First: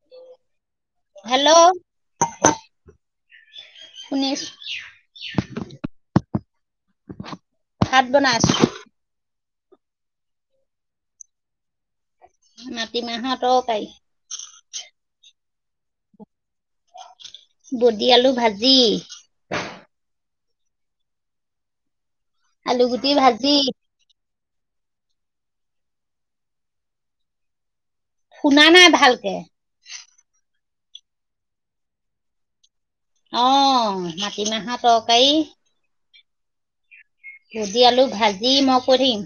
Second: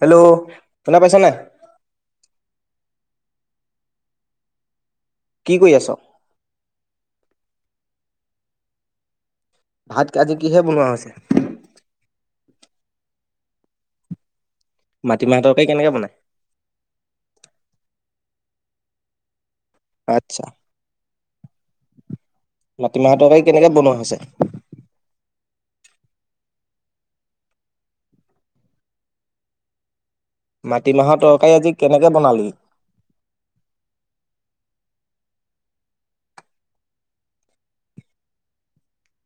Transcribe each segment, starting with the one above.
Hello শুনা পাইছনে নাই? শুনিছো। কি কৰি আছ? ভাত বনাই আছো। ভাত আজি কিহে বনোৱা হৈছে? মাটি মাহত তৰকাৰি। মাটিমাহৰ তৰকাৰী কেনেকে বনায়? গুটি আলু ভাজি। আচ্ছা। আলু গুটি মাটিমাহ টোৰ কি ভাজি কেনেকে বনোৱা হৈছে? শুনা নাই ভালকে। মাটিমাহৰ তৰকাৰী আজি কেনেকে বনালি? অ', মাটিমাহৰ তৰকাৰী। ভুজি আলু ভাজি মই কৰিম।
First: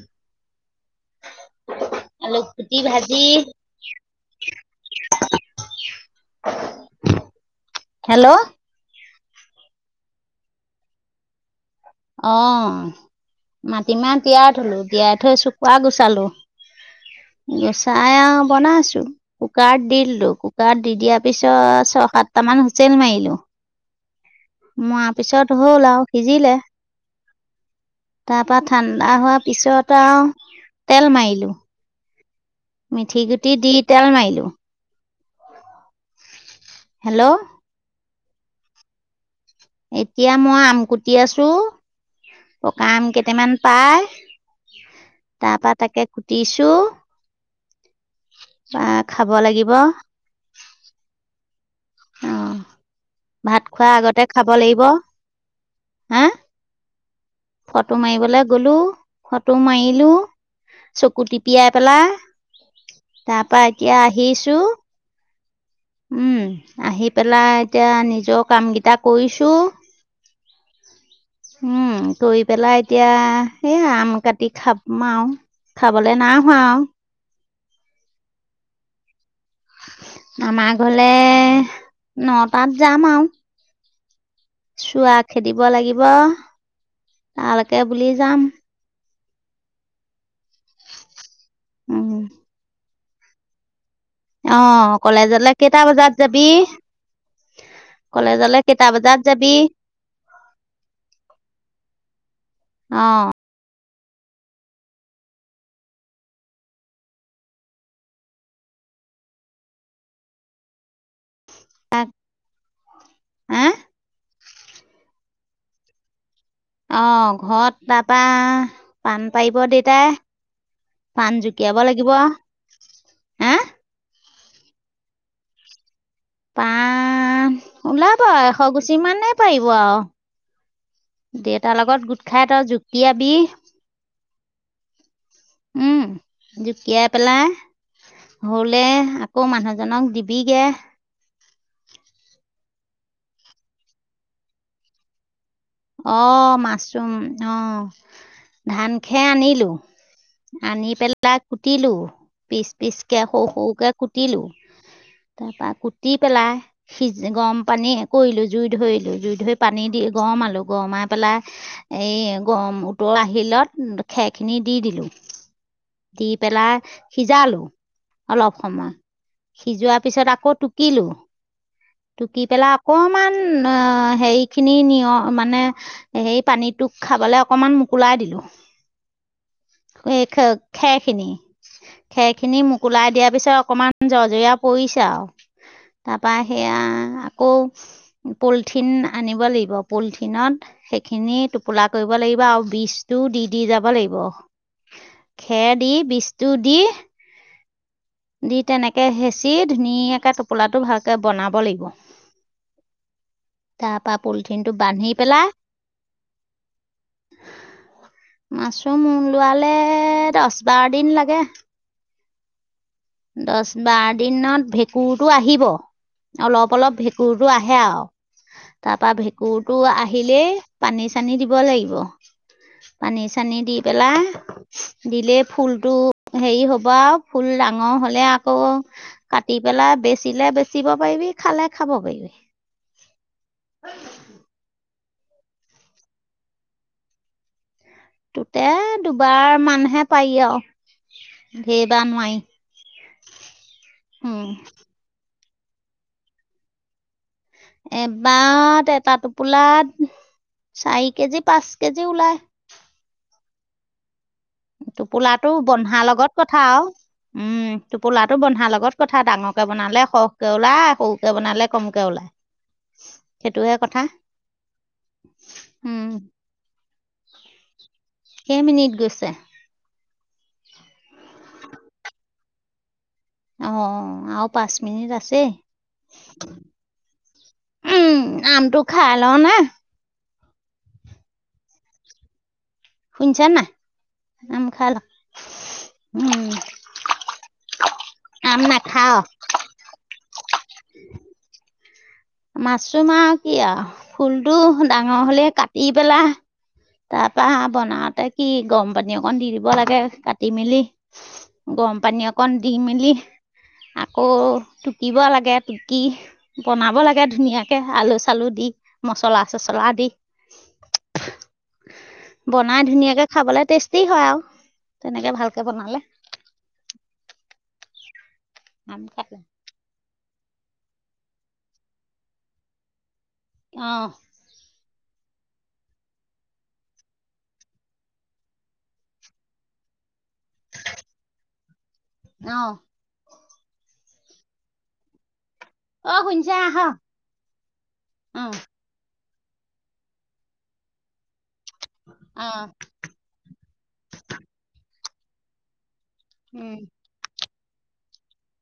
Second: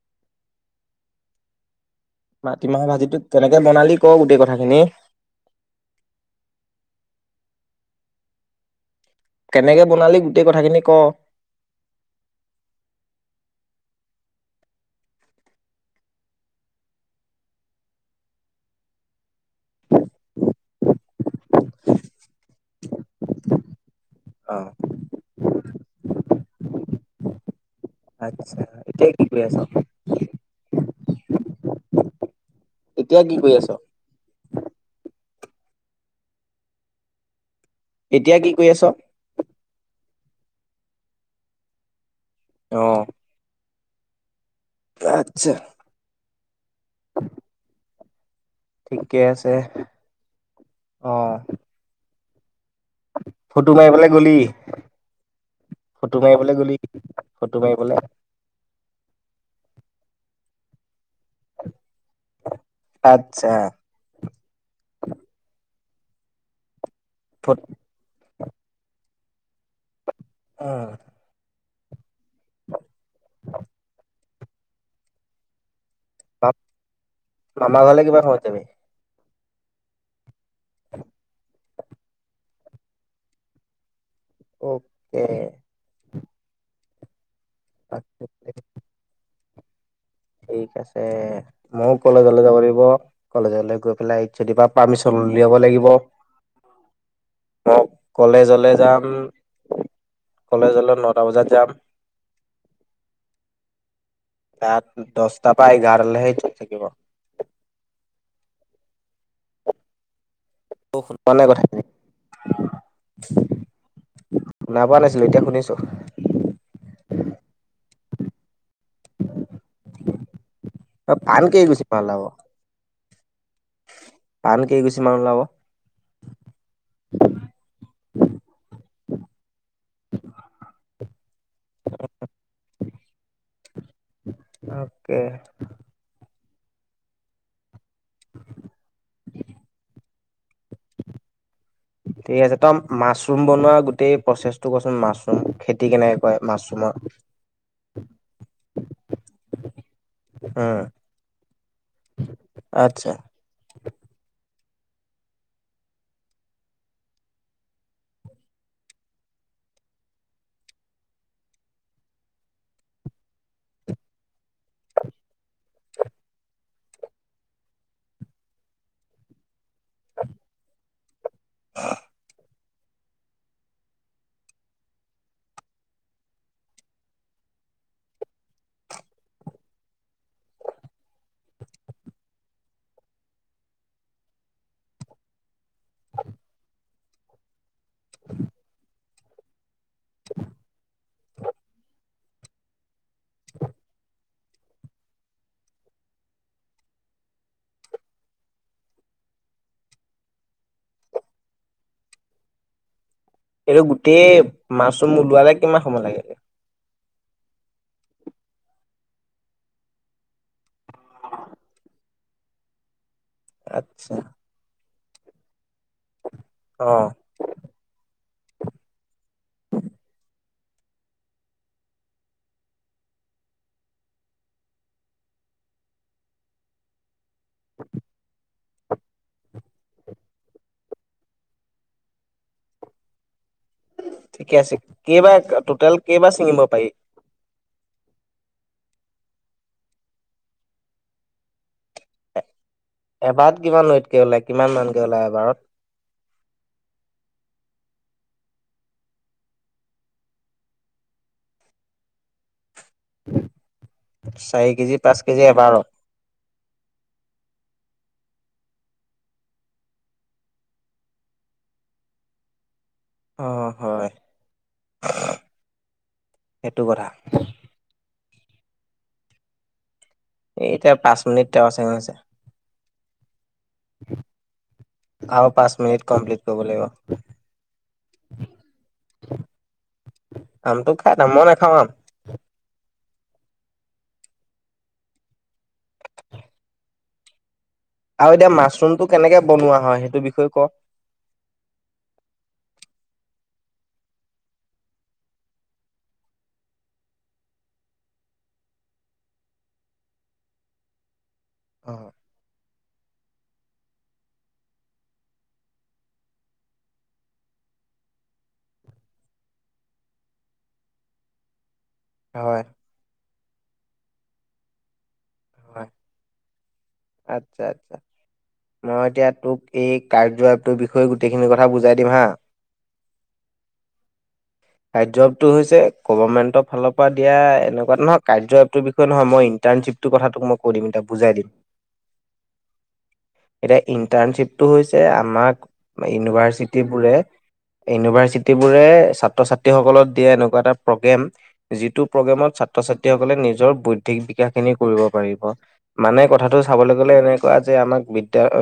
মাটিমাহৰ ভাজিটো কেনেকে বনালি কওঁক গোটেই কথাখিনি। হেল্ল'। কেনেকে বনালি গোটেই কথাখিনি ক'? অ', মাটিমাহ তিয়াই থ'লো তিয়াই থৈ চুকা গুচালো গুচাই আৰু বনাইছো কুকাৰত দি দিলো কুকাৰত দি দিয়াৰ পিছত ছয় সাতটামান হুইচেল মাৰিলো। অ'। মৰাৰ পিছত হ'ল আৰু সিজিলে। তাৰ পৰা আচ্ছা ঠাণ্ডা এতিয়া কি কৰি হোৱাৰ আছ পিছত আৰু তেল মাৰিলো। এতিয়া মিঠি কি গুটি কৰি আছ দি তেল মাৰিলোঁ। হেল্ল'। এতিয়া কি কৰি আছ'? এতিয়া মই আমকুটি আছো। অ পকা আম কেইটামান পায়। আচ্ছা তাৰ পৰা তাকে টিছু বা ঠিকে খাব আছে লাগিব। অ অ'। ভাত ফটো খোৱাৰ মাৰিবলৈ আগতে গলি খাব লাগিব ফটো হা। মাৰিবলৈ গলি ফটো মাৰিবলৈ গলো ফটো মাৰিলো। চকু টিপিয়াই পেলা তাৰ আচ্ছা পৰা এতিয়া আহিছো। উম। আহি ফ পেলাই এতিয়া নিজৰ কামকেইটাক কৰিছোঁ। অ'। উম কৰি পেলাই এতিয়া সেই আম কাটি খাম আৰু খাবলৈ নাই হোৱা আও। মামাৰ ঘৰলে কিমান সময় ত যাবি? মামাৰ ঘৰলে নটাত যাম আও। চোৱা অকে খেদিব লাগিব। তালৈকে বুলি বাকী যাম। ঠিক আছে ময়ো উম কলেজলৈ যাব লাগিব। কলেজলে গৈ পেলাই অ যদিবা পাৰ্মিচন কলেজলে উলিয়াব কেইটা লাগিব বজাত যাবি ম কলেজলে কেইটা যাম বজাত যাবি কলেজলৈ নটা বজাত যাম। অ তাত দহটা পৰা এঘাৰলৈহে খোল থাকিব। কচোন। নাই, নাই, হা শুনা পোৱা নাছিলো, এতিয়া শুনিছো। [inaudible] অ', ঘৰত তাৰপা পাণ পাৰিব দেউতাই পাণ কেই জুকিয়াব গুছি মান লাগিব। ওলাব পাণ কেই গুচি মান ওলাব? পাণ ওলাব এশ গুচি মানে পাৰিব আৰু দেউতাৰ লগত গোট খাই তই জুকিয়াবি। [inaudible] অ'কে। উম জুকিয়াই পেলাই হ'লে আকৌ মানুহজনক দিব। বিগে ঠিক আছে তই মাছৰুম বনোৱা গোটেই প্ৰচেছটো কচোন মাছৰুম। খেতি কেনেকে কৰে অ' মাছৰুমৰ মাছৰুম অ'। ধান-খেৰ আনিলো উম আনি পেলাই কুটিলো পিচ আচ্ছা পিচকে সৰু সৰুকে কুটিলো। তাৰ পৰা কুটি পেলাই সিজ গৰম পানী কৰিলো জুই ধৰিলো জুই ধৰি পানী দি গৰমালো। গৰমাই পেলাই এই গৰম উতল আহিলত খেক খিনি দি দিলো। দি পেলাই সিজালো অলপ সময় সিজোৱাৰ পিছত আকৌ টুকিলো। টুকি পেলাই অকনমান অ হেৰি খিনি নিয় মানে সেই পানীটোক খাবলৈ অকনমান মোকোলাই দিলো এই খেৰখিনি খেৰখিনি মোকুলাই দিয়াৰ পিছত অকনমান জৰ্জৰীয়া পৰিছে আৰু তাৰপৰা সেয়া আকৌ পলিথিন আনিব লাগিব। পলিথিনত খিনি টোপোলা কৰিব লাগিব আৰু বীজ টো দি দি যাব লাগিব। খেৰ দি বীজটো দি দি তেনেকে হেঁচি ধুনীয়াকে টোপোলাটো ভালকে বনাব লাগিব। এইটো তাৰপৰা গোটেই পলিথিনটো মাছৰুম ওলোৱালে কিমান সময় লাগে। মাছৰোম ওলোৱালে দহ, বাৰ দিন লাগে। দহ বাৰ আচ্ছা দিনত কুৰতো আহিব। অলপ অলপ অ', ভেঁকুৰটো আহে আৰু তাৰপৰা ভেঁকুৰটো আহিলেই পানী চানী দিব লাগিব পানী চানী দি পেলাই দিলে ফুলতটো হেৰি হ'ব আৰু ফুল ডাঙৰ হ'লে আকৌ কাটি পেলাই বেচিলে বেচিব পাৰিবি, খালে খাব পাৰিবি। ঠিকে আছে কেইবা টোটেল কেইবাৰ ছিঙিব পাৰি? ততে দুবাৰ মানহে পাৰি আৰু ধেৰবাৰ নোৱাৰি। এবাৰ কিমান লৈতাই কে ওলাই কিমানানকে ওলাই এবাৰত? এবাৰ এটা টোপোলাত চাৰি কেজি, পাঁচ কেজি ওলাই। চাৰি কেজি পাঁচ কেজি টোপোলাটো এবাৰত বন্ধাৰ লগত কথা আৰু। উম, টোপোলাটো বন্ধাৰ লগত কথা ডাঙৰকে বনালে সৰহকে ওলাই সৰুকে বনালে কমকে ওলায়। অ', সেইটোহে কথা হয় উম সেইটো কথা। কেইমিনিট গৈছে? এতিয়া পাঁচ মিনিট তেওঁ চেঙছে অ', আৰু পাঁচ মিনিট আৰু আছেই পাঁচ মিনিট কমপ্লিট কৰিব লাগিব। উম, আমটো খাই ল' নে। আমটো খাই নাম মই নেখাওঁ আম। শুনিছা নে নাই আম খাই ল' উম। আৰু এতিয়া আম মাছৰুমটো কেনেকে বনোৱা হয় সেইটো বিষয়ে ক'। উম। মাছৰুম আৰু কি আৰু ফুলটো ডাঙৰ হলে কাটি পেলা তাৰ পৰা হ বনাওতে কি গৰম পানী অকন দি দিব লাগে কাটি মেলি। গৰম অ', পানী অকণ দিম। মেলি আকৌ টুকিব লাগে টুকি বনাব লাগে ধুনীয়াকে আলু চালু দি মচলা চচলা দি হয়। বনাই ধুনীয়াকে খাবলে টেষ্টি হয় আৰু তেনেকে ভালকে হয় বনালে। আচ্ছা আচ্ছা। মই আম এতিয়া খালা তোক এই কাৰ্যই বিষয়ে গোটেইখ ক বুজাই দিম হা আহ। কাৰ্যটো হৈছে গভমেণ্টৰ ফালৰ পৰা দিয়া এনেকুৱ নহয় কাৰ্যটোৰ বিষয়ে নহয়ইটাৰ্শ্বিপটোৰ ক মই কৈ দিম এ বুজাই দিম। আহ। এতিয়া ইন্টাৰ্ণশ্বিপটো হৈছে আমাক অ শুনিছা আহ ইউনিভাৰ্চিটিবোৰে আহ ইউনিভাৰ্চিটিবোৰে ছ ছাত্ৰ ছাত্ৰীসকলক দিয়া এনেকুৱা এটা প্ৰগ্ৰেম যিটো প্ৰগ্ৰেমত আহ ছাত্ৰ ছাত্ৰীসকলে নিজৰ বৌদ্ধিক বিকাশ খিনি কৰিব। পাৰিব মানে কথাটো উম চাবলৈ গ'লে এনেকুৱা যে আমাক এ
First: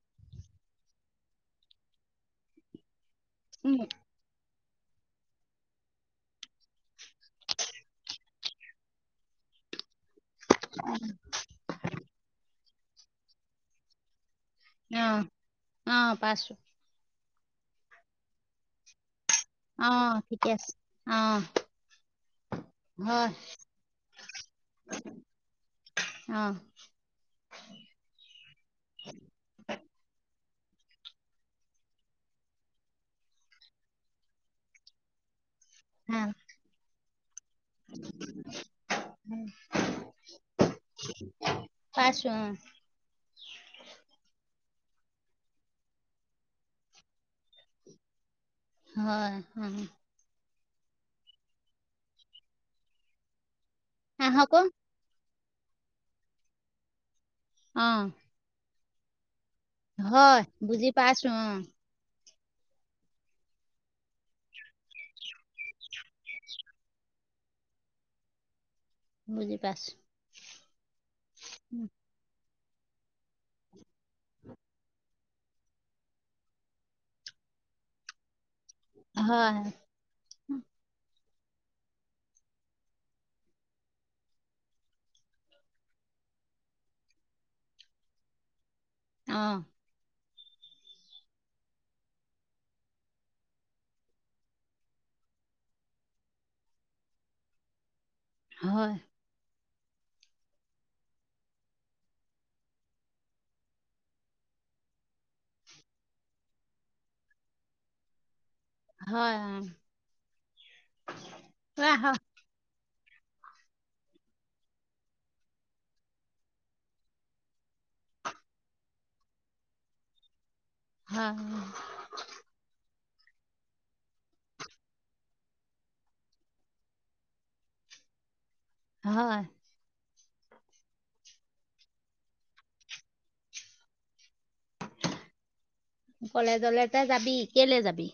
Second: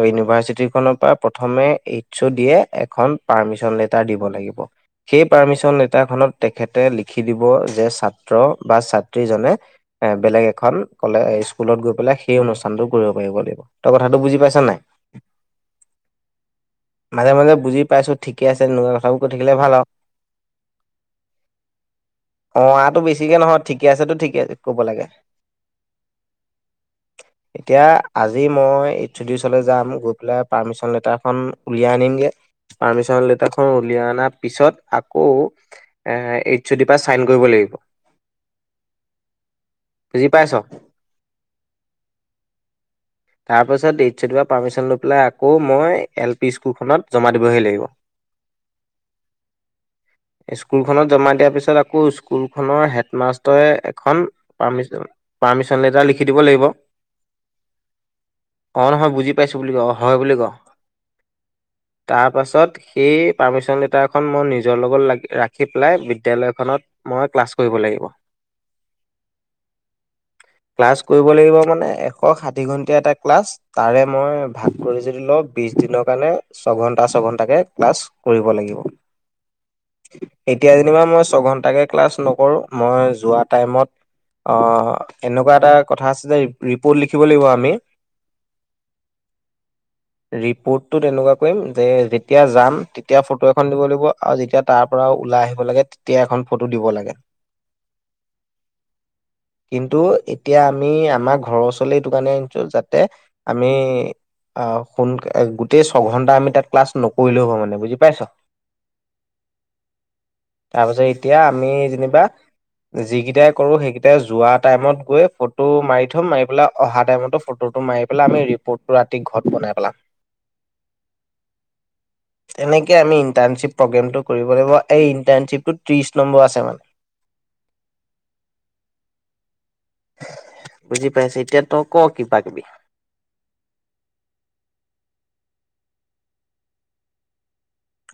ইউনিভাৰ্ছিটিৰ ফালৰ পৰা প্ৰথমে এইটছ' দিয়ে এখন পাৰ্মিচন উম লেটাৰ দিব লাগিব। সেই পাৰ্মিচন লেটাৰ খনত তেখেতে লিখি দিব যে, ছাত্ৰ বা ছাত্ৰী জনে বেলেগ এখন কলে স্কুলত গৈ পেলাই সেই অনুষ্ কামটো কৰিব পাৰিব লাগিব, তই কথাটো বুজি পাইছ নাই? অ', অ', পাইছোঁ। মাজে মাজে বুজি পাইছোঁ, ঠিকে আছে নুবুজা কথাবোৰ সুধিলে ভাল আৰু আহ ঠিকে আছে আহ অ', আটো হয় বেছিকে নহয়, ঠিকে আছে টো ঠিকে ক'ব লাগে। আহ এতিয়া, আজি মই ইনষ্টিটিউচনলৈ যাম, গৈ পেলাই পাৰ্মিচন লেটাৰখন উলিয়াই আনিমগে, পাৰ্মিচন লেটাৰখন উলিয়াই অনাৰ পিছত, আকৌ আ ভাল এইথ যদি পাছ কৰিব লাগিব, বুজি পাইছ'? পাইছো অ তাৰপাছত, এইচ অ', ডিৰ পৰা পাৰ্মিচন লৈ পেলাই আকৌ মই এল পি স্কুলখনত জমা দিবহি লাগিব। হয় অ স্কুলখনত জমা দিয়াৰ পিছত আকৌ স্কুলখনৰ হেডমাষ্টৰে এখন আহক পাৰ্মিচন পাৰ্মিচন লেটাৰ লিখি দিব লাগিব অ অ' নহয় বুজি পাইছোঁ বুলি কওঁ, অ' হয় বুলি কওঁ তাক বুজি পাইছো অ তাৰপাছত, সেই পাৰ্মিচন লেটাৰখন মই নিজৰ লগত লা ৰাখি পেলাই বিদ্যালয়খনত মই ক্লাছ কৰিব লাগিব। বুজি পাইছো ক্লাছ কৰিব লাগিব উম, মানে, এশ সাত দুই ঘণ্টীয়া এটা ক্লাছ তাৰে মই ভাগ কৰিছিলোঁ ধৰি লওঁক, বিছ দিনৰ কাৰণে ছঘণ্টা ছঘণ্টাকে ক্লাছ কৰিব লাগিব। হয় এতিয়া যেনিবা মই ছঘণ্টাকে ক্লাছ নকৰোঁ, মই যোৱা টাইমত--অ এনেকুৱা এটা কথা আছিলে ৰিপ'ৰ্ট লিখি শিকিব লাগিব আমি অ ৰিপ'ৰ্টটোত এনেকুৱা কৰিম যে যেতিয়া যাম, তেতিয়া ফটো এখন দিব লাগিব আৰু যেতিয়া তাৰ পৰা ওলাই আহিব লাগে, তেতিয়া এখন ফটো দিব লাগে। হয়। কিন্তু এতিয়া আমি আমাৰ ঘৰৰ ওচৰ বোলে এইটো কাৰণে আনিছো যাতে, আমি--আ সোন গোটেই ছঘন্টা আমি তাত ক্লাছ নকৰিলেও হ'ব মানে বুজি পাইছোঁ হয় অ তাৰপিছত, এতিয়া আমি আহ যেনিবা যিকেইটাই কৰোঁ সেইকেইটাই যোৱা টাইমত গৈ ফটো মাৰি থম, মাৰি পেলাই অহা টাইমতো ফটোটো মাৰি পেলাই আমি ৰিপৰ্টটো ৰাতি ঘৰত বনাই পেলাম। হা গ্ৰমটো কৰিব লাগিব এই ইটাৰশ্বিপটো ত্ৰিশ নম্বৰ আছে মানে হয় বুজি পাইছে এতিয়া ত ক কিবা কিবি কলেজলে ত যাবি কেলে যাবি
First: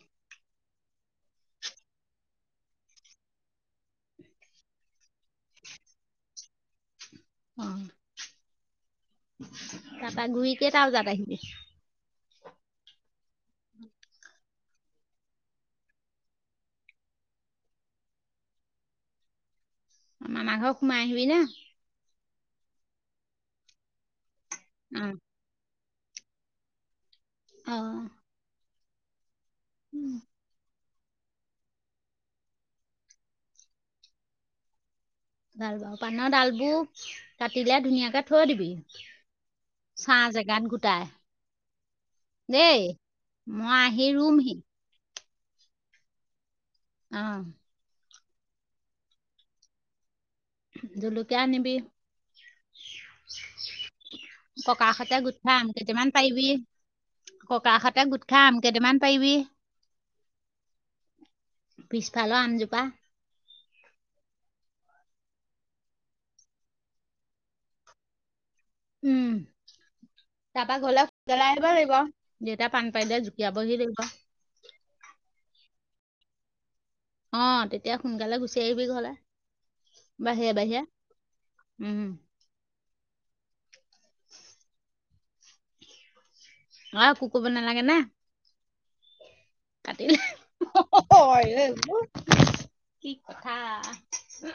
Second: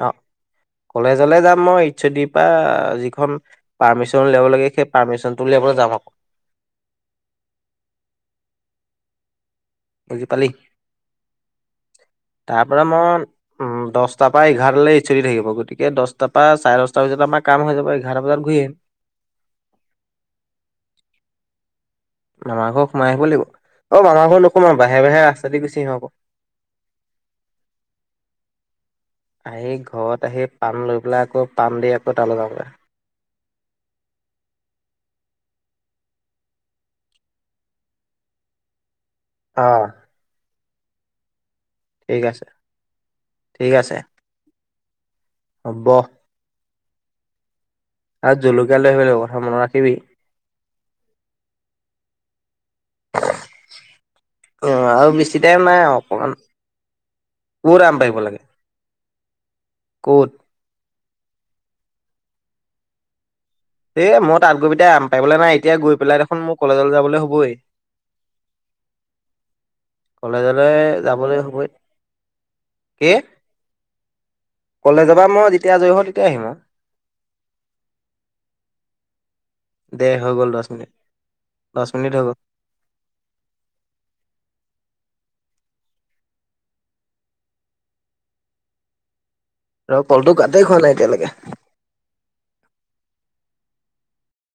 কলেজলৈ যাম মই ইচ্ছ দি পৰা যিখন পাৰ্মিশন উলিয়াব লাগে সেই পাৰ্মিশনটো উলিয়াবলৈ যাম আকৌ অ বুজি তাৰপৰা পালি গূৰি কে তজাত আহিবি তাৰ পৰা মই উম দহটা পাইগ এঘাৰ চলি থাকিব গতিকে দহটাৰ পৰা চাৰে দহটা বজাত আমাৰ কাম হৈ যাব এঘাৰটা বজাত ঘূৰি আহিম মানাঘৰ সোমাই আহিবি না মামাৰ ঘৰ সোমাই আহিব লাগিব অ মামাৰ ঘৰ লগ অকমান বাহে অ বাহে ৰাস্তা গুচি হক [unintelligible] অ আহি উম। ঘৰত আহি পাণ লৈ লে আকৌ পান দি আকৌ তাল যাওঁ ভাল বাৰ পাানৰ ডাল বোৰ কাটিলে ধুনীয়াকে থৈ দিবি অ চাহ জেগান গোটেই তাই ঠিক আছে দেই ঠিক মই আছে আহি ৰুমহি হ'ব আহ আৰু জলকীয়া লৈ আহিব কথা মনত ৰাখিবি জলকীয়া আনিবি অ আৰু ককাহঁতে গোট বেছি খাই টাইম আম নাই আৰু কেইটামান অকমান পাৰিবি ক'ত আম ককাহঁতে পাৰিব গোট লাগে খাই আম কেইটামান পাৰিবি ক'ত পিছফালৰ আমজোপা এই মই তাত গৈ পটাই আম পাৰিবল নাই এতিয়া গৈ পেলাই দেখোন মোৰ কলেজলৈ যাবলৈ হ'বেই উম তাৰপা ঘৰলে যাবলৈ সুতেলাই হ'বই আহিব লাগিব দেউতা পাণ কি পাৰিলে জুকিয়াবহি লাগিব কলেজৰ পৰা মই যেতিয়া আজৰি হওঁ আহিম অ তেতিয়া সোনকালে গুচি আহিবি ঘলে দে হৈ গ'ল দছ মিনিট দছ উম মিনিট হৈ গ'ল আহ কুকব নালাগে নে আৰু কলটো কাতেই খোৱা নাই এতিয়ালৈকে এইবোৰ কি কথা [unintelligible]